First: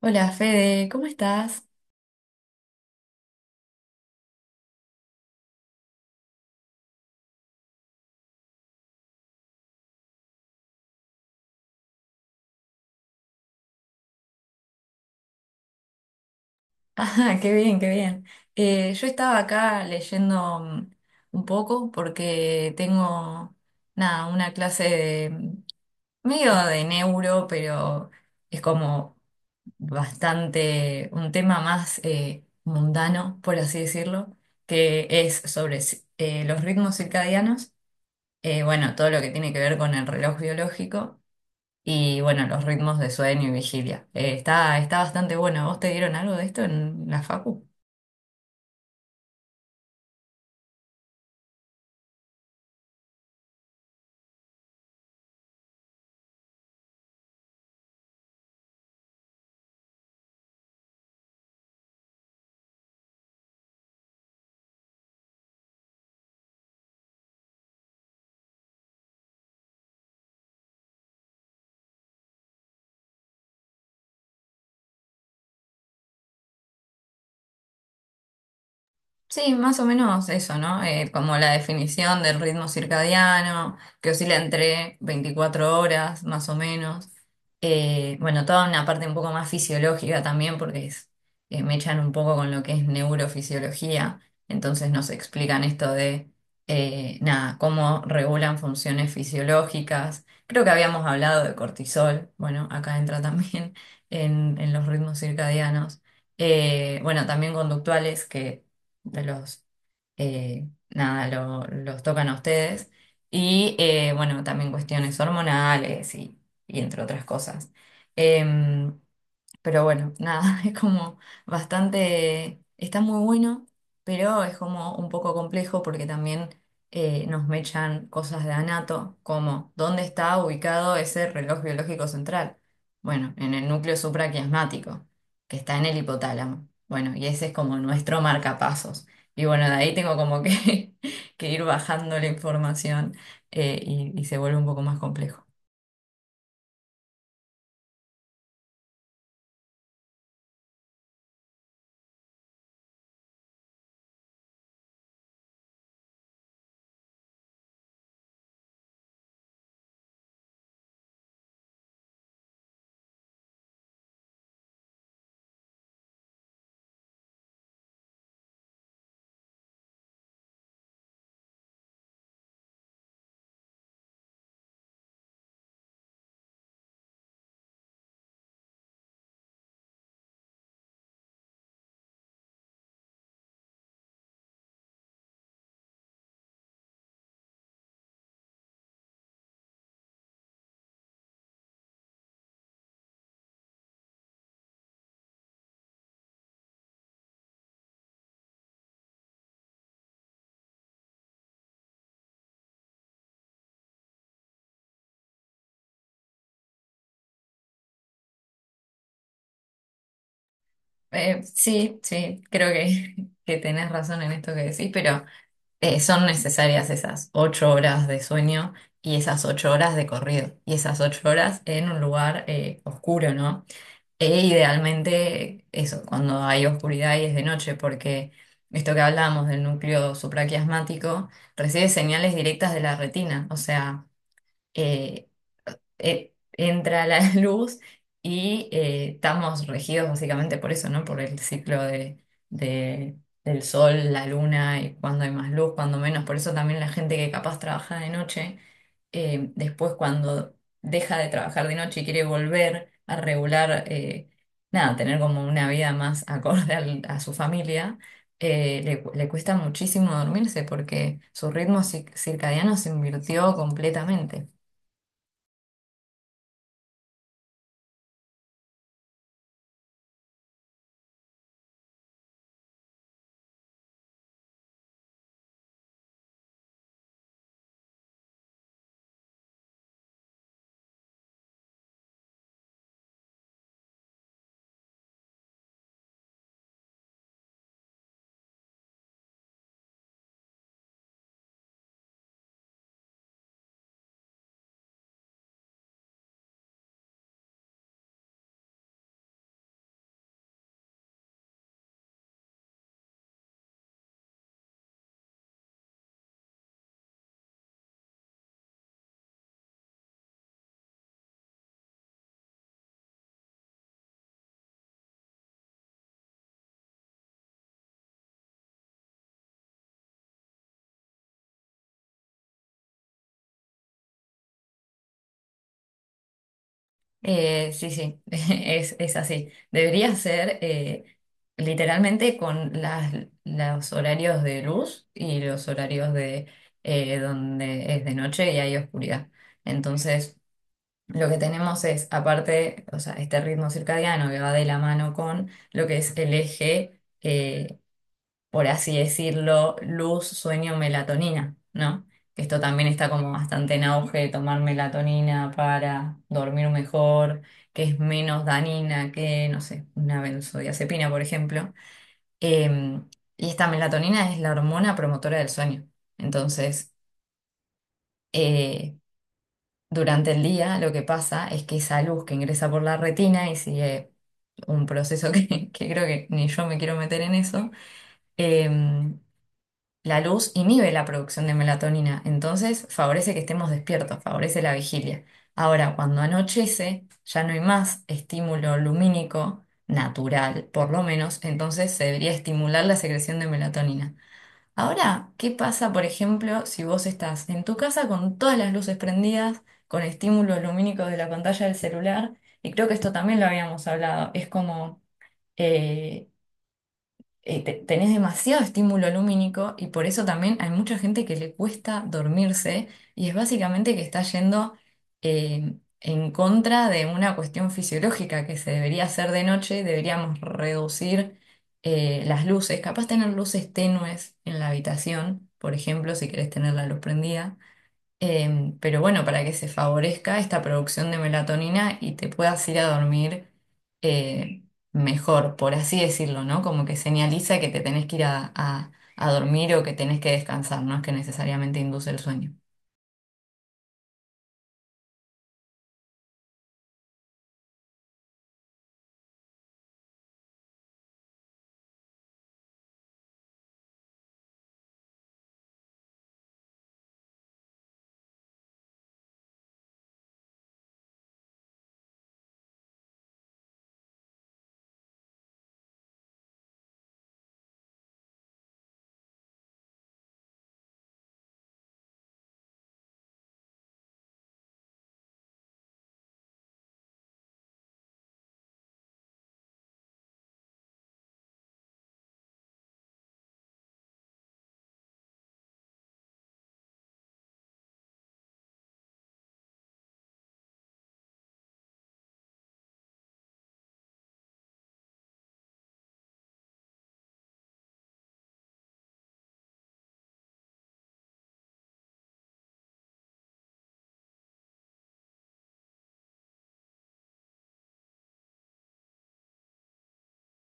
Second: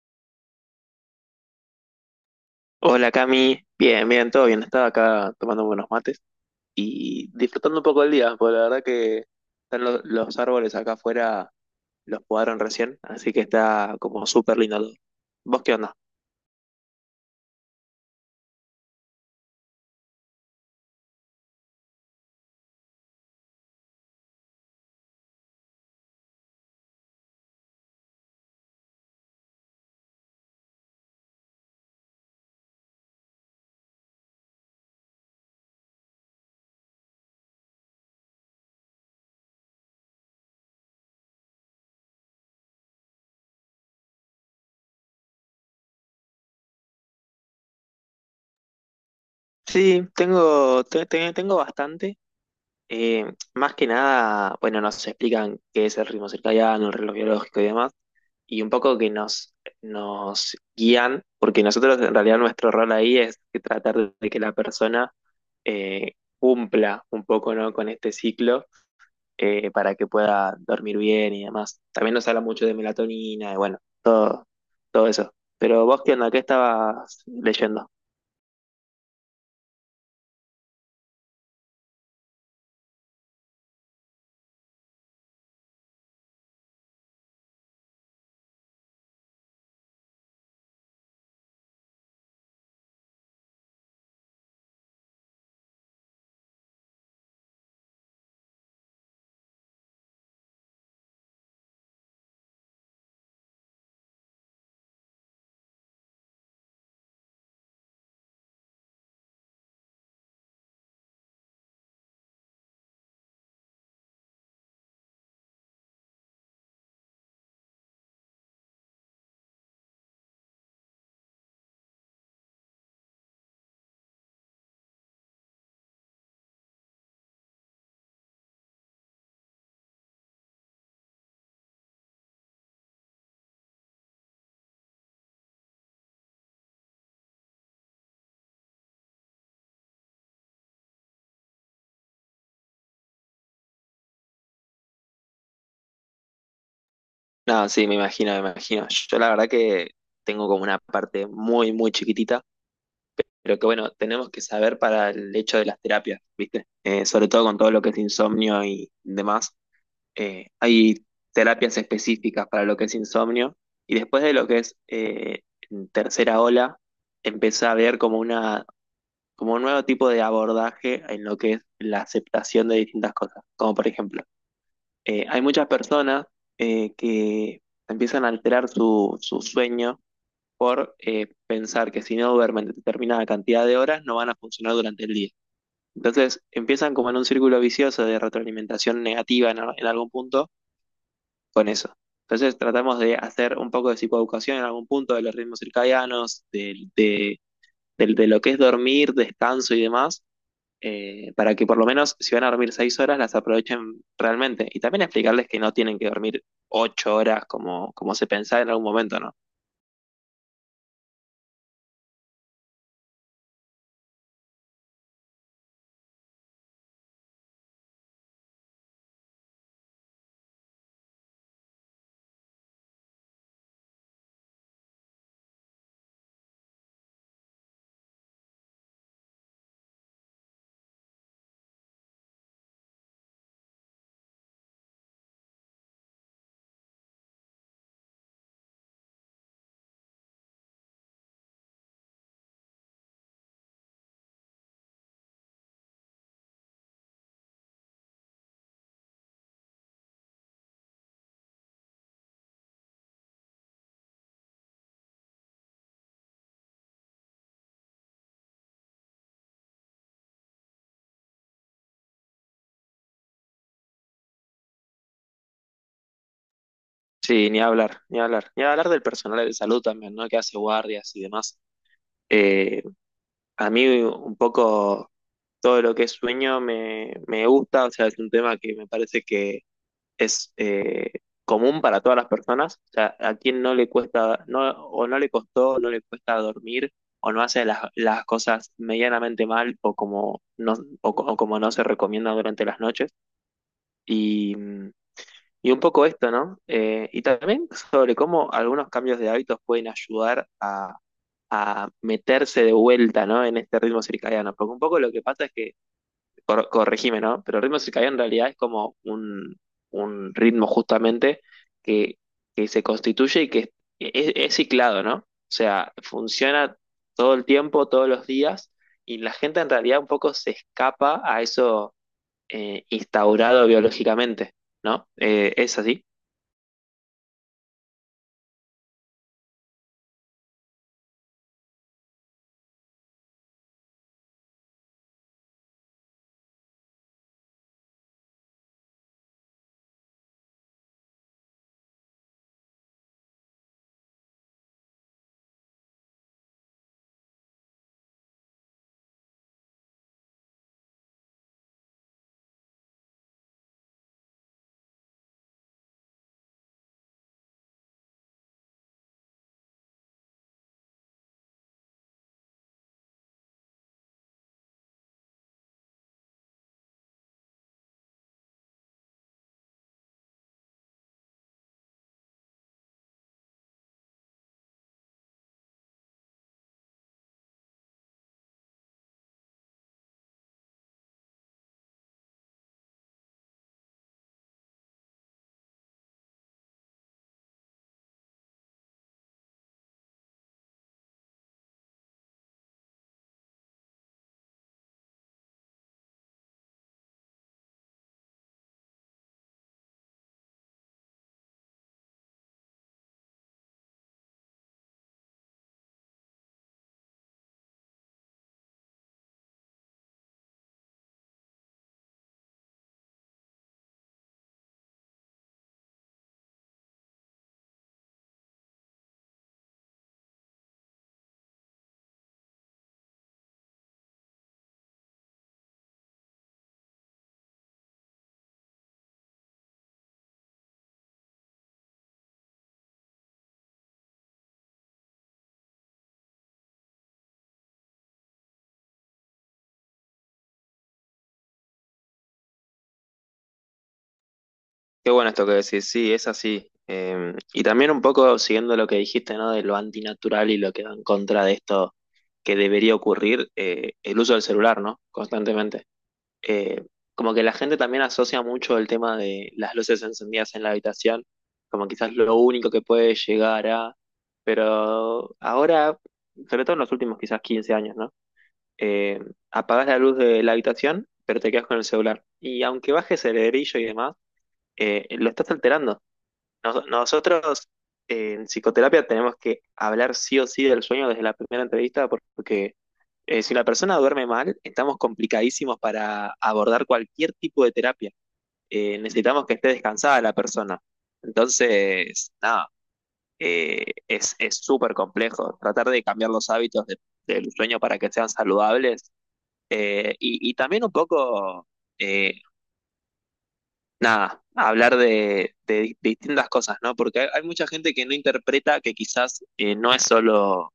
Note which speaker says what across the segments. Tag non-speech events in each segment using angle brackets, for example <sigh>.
Speaker 1: Hola Fede, ¿cómo estás? <laughs>
Speaker 2: Hola Cami, bien, bien, todo bien. Estaba acá tomando buenos mates y disfrutando un poco el día, porque la verdad que están los árboles acá afuera, los podaron recién, así que está como súper lindo todo. ¿Vos qué onda?
Speaker 1: Ah, qué bien, qué bien. Yo estaba acá leyendo un poco porque tengo, nada, una clase de medio de neuro, pero es como bastante un tema más mundano, por así decirlo, que es sobre los ritmos circadianos, bueno, todo lo que tiene que ver con el reloj biológico. Y bueno, los ritmos de sueño y vigilia. Está bastante bueno. ¿Vos te dieron algo de esto en la facu?
Speaker 2: Sí, tengo, tengo bastante. Eh, Más que nada, bueno, nos explican qué es el ritmo circadiano, el reloj biológico y demás, y un poco que nos guían, porque nosotros en realidad nuestro rol ahí es que tratar de que la persona eh, cumpla un poco, ¿no?, con este ciclo, para que pueda dormir bien y demás. También nos habla mucho de melatonina y bueno, todo eso. Pero vos, ¿qué onda? ¿Qué estabas leyendo?
Speaker 1: Sí, más o menos eso, ¿no? Como la definición del ritmo circadiano, que oscila entre 24 horas, más o menos. Bueno, toda una parte un poco más fisiológica también, porque me echan un poco con lo que es neurofisiología, entonces nos explican esto de, nada, cómo regulan funciones fisiológicas. Creo que habíamos hablado de cortisol, bueno, acá entra también <laughs> en los ritmos circadianos. Bueno, también conductuales que de los, nada, los tocan a ustedes. Y bueno, también cuestiones hormonales y entre otras cosas. Em, pero bueno, nada, <laughs> es como bastante, está muy bueno, pero es como un poco complejo porque también nos mechan cosas de anato, como dónde está ubicado ese reloj biológico central. Bueno, en el núcleo supraquiasmático, que está en el hipotálamo. Bueno, y ese es como nuestro marcapasos. Y bueno, de ahí tengo como que, <laughs> que ir bajando la información eh, y se vuelve un poco más complejo.
Speaker 2: No, sí, me imagino, me imagino. Yo la verdad que tengo como una parte muy, muy chiquitita, pero que bueno, tenemos que saber para el hecho de las terapias, ¿viste? Sobre todo con todo lo que es insomnio y demás. Hay terapias específicas para lo que es insomnio y después de lo que es tercera ola, empieza a haber como un nuevo tipo de abordaje en lo que es la aceptación de distintas cosas, como por ejemplo, hay muchas personas que empiezan a alterar su sueño por pensar que si no duermen determinada cantidad de horas no van a funcionar durante el día. Entonces empiezan como en un círculo vicioso de retroalimentación negativa en algún punto con eso. Entonces tratamos de hacer un poco de psicoeducación en algún punto de los ritmos circadianos, de lo que es dormir, descanso y demás, para que por lo menos si van a dormir 6 horas las aprovechen realmente. Y también explicarles que no tienen que dormir 8 horas como, como se pensaba en algún momento, ¿no?
Speaker 1: Sí, sí, creo que, <laughs> que tenés razón en esto que decís, pero son necesarias esas 8 horas de sueño y esas 8 horas de corrido y esas 8 horas en un lugar oscuro, ¿no? E idealmente eso, cuando hay oscuridad y es de noche, porque esto que hablábamos del núcleo supraquiasmático recibe señales directas de la retina, o sea, eh, entra la <laughs> luz y estamos regidos básicamente por eso, ¿no? Por el ciclo de- del sol, la luna y cuando hay más luz, cuando menos. Por eso también la gente que capaz trabaja de noche, después cuando deja de trabajar de noche y quiere volver a regular, nada, tener como una vida más acorde a su familia. Le cuesta muchísimo dormirse porque su ritmo circadiano se invirtió completamente.
Speaker 2: Sí, ni hablar, ni hablar. Ni hablar del personal de salud también, ¿no? Que hace guardias y demás. Eh, a mí un poco todo lo que es sueño me, me gusta, o sea, es un tema que me parece que es común para todas las personas. O sea, a quien no le cuesta, no, o no le costó, no le cuesta dormir, o no hace las cosas medianamente mal, o como no, o como no se recomienda durante las noches. Y. mm, y un poco esto, ¿no? Y también sobre cómo algunos cambios de hábitos pueden ayudar a meterse de vuelta, ¿no?, en este ritmo circadiano. Porque un poco lo que pasa es que, corregime, ¿no?, pero el ritmo circadiano en realidad es como un ritmo justamente que, que se constituye y que es ciclado, ¿no? O sea, funciona todo el tiempo, todos los días, y la gente en realidad un poco se escapa a eso instaurado biológicamente, ¿no? ¿Es así?
Speaker 1: Sí, sí, <laughs> es así. Debería ser literalmente con los horarios de luz y los horarios de donde es de noche y hay oscuridad. Entonces, lo que tenemos es, aparte, o sea, este ritmo circadiano que va de la mano con lo que es el eje por así decirlo, luz, sueño, melatonina, ¿no? Que esto también está como bastante en auge, tomar melatonina para dormir mejor, que es menos dañina que, no sé, una benzodiazepina, por ejemplo. Eh, y esta melatonina es la hormona promotora del sueño. Entonces, eh, durante el día lo que pasa es que esa luz que ingresa por la retina y sigue un proceso <laughs> que creo que ni yo me quiero meter en eso, eh, la luz inhibe la producción de melatonina, entonces favorece que estemos despiertos, favorece la vigilia. Ahora, cuando anochece, ya no hay más estímulo lumínico natural, por lo menos, entonces se debería estimular la secreción de melatonina. Ahora, ¿qué pasa, por ejemplo, si vos estás en tu casa con todas las luces prendidas, con estímulos lumínicos de la pantalla del celular? Y creo que esto también lo habíamos hablado, es como eh, tenés demasiado estímulo lumínico y por eso también hay mucha gente que le cuesta dormirse y es básicamente que está yendo eh, en contra de una cuestión fisiológica que se debería hacer de noche, deberíamos reducir las luces, capaz tener luces tenues en la habitación, por ejemplo, si querés tener la luz prendida. Pero bueno, para que se favorezca esta producción de melatonina y te puedas ir a dormir eh, mejor, por así decirlo, ¿no? Como que señaliza que te tenés que ir a dormir o que tenés que descansar, no es que necesariamente induce el sueño.
Speaker 2: Qué bueno esto que decís, sí, es así. Y también un poco siguiendo lo que dijiste, ¿no? De lo antinatural y lo que va en contra de esto que debería ocurrir, el uso del celular, ¿no? Constantemente. Eh, Como que la gente también asocia mucho el tema de las luces encendidas en la habitación, como quizás lo único que puede llegar a... Pero ahora, sobre todo en los últimos quizás 15 años, ¿no? Eh, Apagás la luz de la habitación, pero te quedas con el celular. Y aunque bajes el brillo y demás, lo estás alterando. Nosotros, en psicoterapia tenemos que hablar sí o sí del sueño desde la primera entrevista, porque si la persona duerme mal, estamos complicadísimos para abordar cualquier tipo de terapia. Necesitamos que esté descansada la persona. Entonces, nada, es súper complejo tratar de cambiar los hábitos del sueño para que sean saludables, y también un poco... eh, nada, hablar de distintas cosas, ¿no? Porque hay mucha gente que no interpreta que quizás no es solo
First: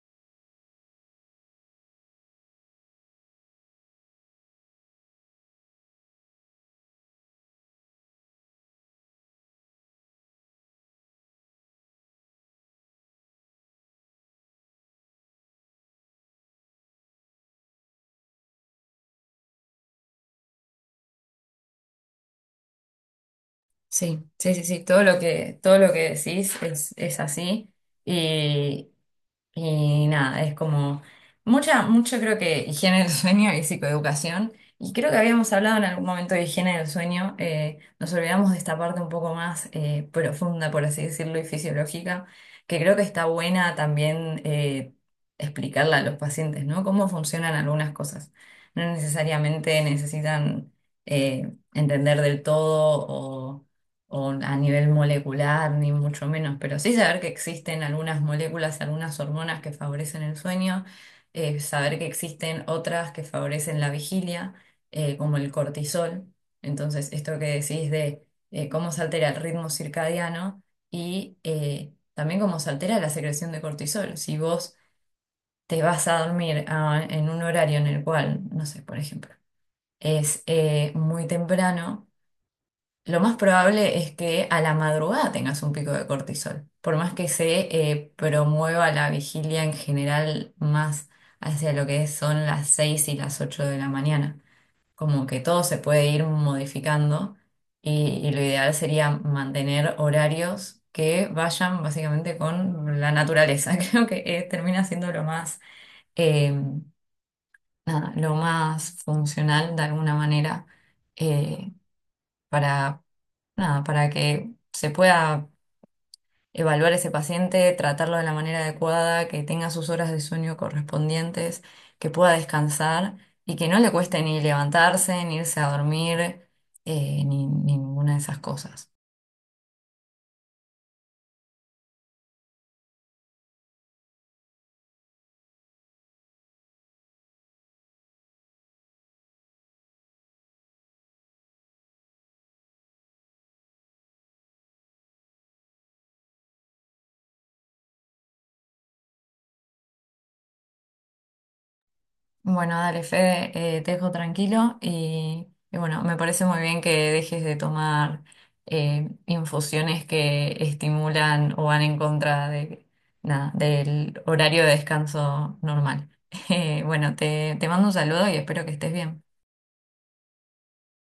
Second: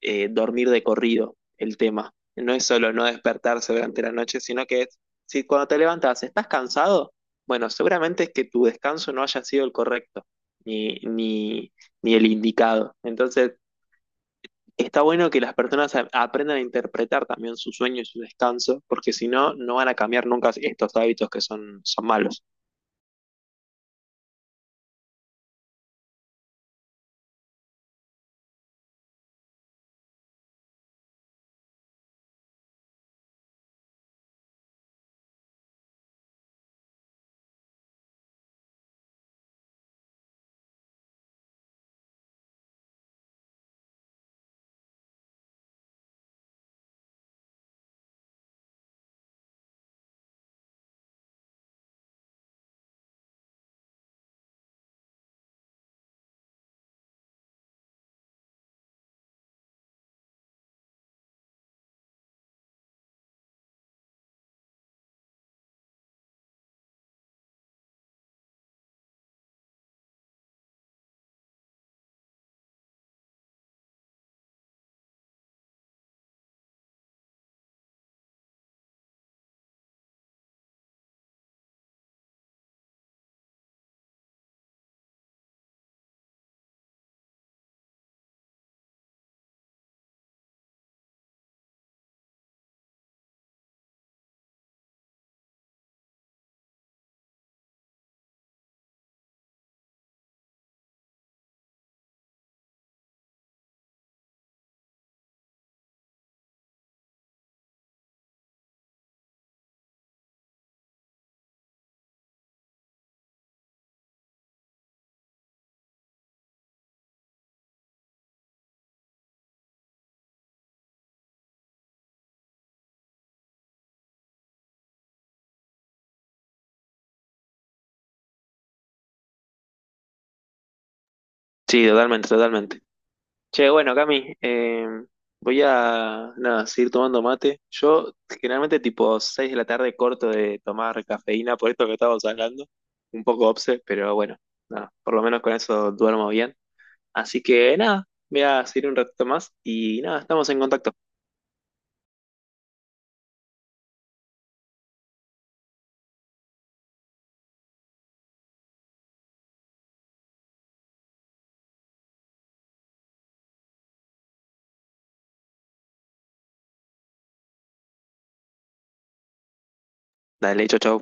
Speaker 2: dormir de corrido el tema, no es solo no despertarse durante la noche, sino que es, si cuando te levantas estás cansado, bueno, seguramente es que tu descanso no haya sido el correcto, ni, ni, ni el indicado. Entonces, está bueno que las personas aprendan a interpretar también su sueño y su descanso, porque si no, no van a cambiar nunca estos hábitos que son, son malos.
Speaker 1: Sí, sí, sí, sí, todo lo que decís es así. Y nada, es como mucho creo que higiene del <laughs> sueño y psicoeducación. Y creo que habíamos hablado en algún momento de higiene del sueño. Nos olvidamos de esta parte un poco más profunda, por así decirlo, y fisiológica, que creo que está buena también explicarla a los pacientes, ¿no? Cómo funcionan algunas cosas. No necesariamente necesitan entender del todo o a nivel molecular, ni mucho menos, pero sí saber que existen algunas moléculas, algunas hormonas que favorecen el sueño, saber que existen otras que favorecen la vigilia, como el cortisol. Entonces, esto que decís de cómo se altera el ritmo circadiano y también cómo se altera la secreción de cortisol. Si vos te vas a dormir en un horario en el cual, no sé, por ejemplo, es muy temprano, lo más probable es que a la madrugada tengas un pico de cortisol, por más que se promueva la vigilia en general más hacia lo que son las 6 y las 8 de la mañana. Como que todo se puede ir modificando y lo ideal sería mantener horarios que vayan básicamente con la naturaleza. <laughs> Creo que termina siendo lo más, eh, nada, lo más funcional de alguna manera eh, para nada, para que se pueda evaluar ese paciente, tratarlo de la manera adecuada, que tenga sus horas de sueño correspondientes, que pueda descansar y que no le cueste ni levantarse, ni irse a dormir, ni, ni ninguna de esas cosas.
Speaker 2: Sí, totalmente, totalmente. Che, bueno, Cami, voy a nada, seguir tomando mate. Yo generalmente tipo 6 de la tarde corto de tomar cafeína por esto que estábamos hablando. Un poco obse, pero bueno, nada, por lo menos con eso duermo bien. Así que nada, voy a seguir un ratito más y nada, estamos en contacto.
Speaker 1: Bueno, dale, Fede, te dejo tranquilo y bueno, me parece muy bien que dejes de tomar infusiones que estimulan o van en contra de, nada, del horario de descanso normal. <laughs> Bueno, te mando un saludo y espero que estés bien.
Speaker 2: Dale, chau, chau.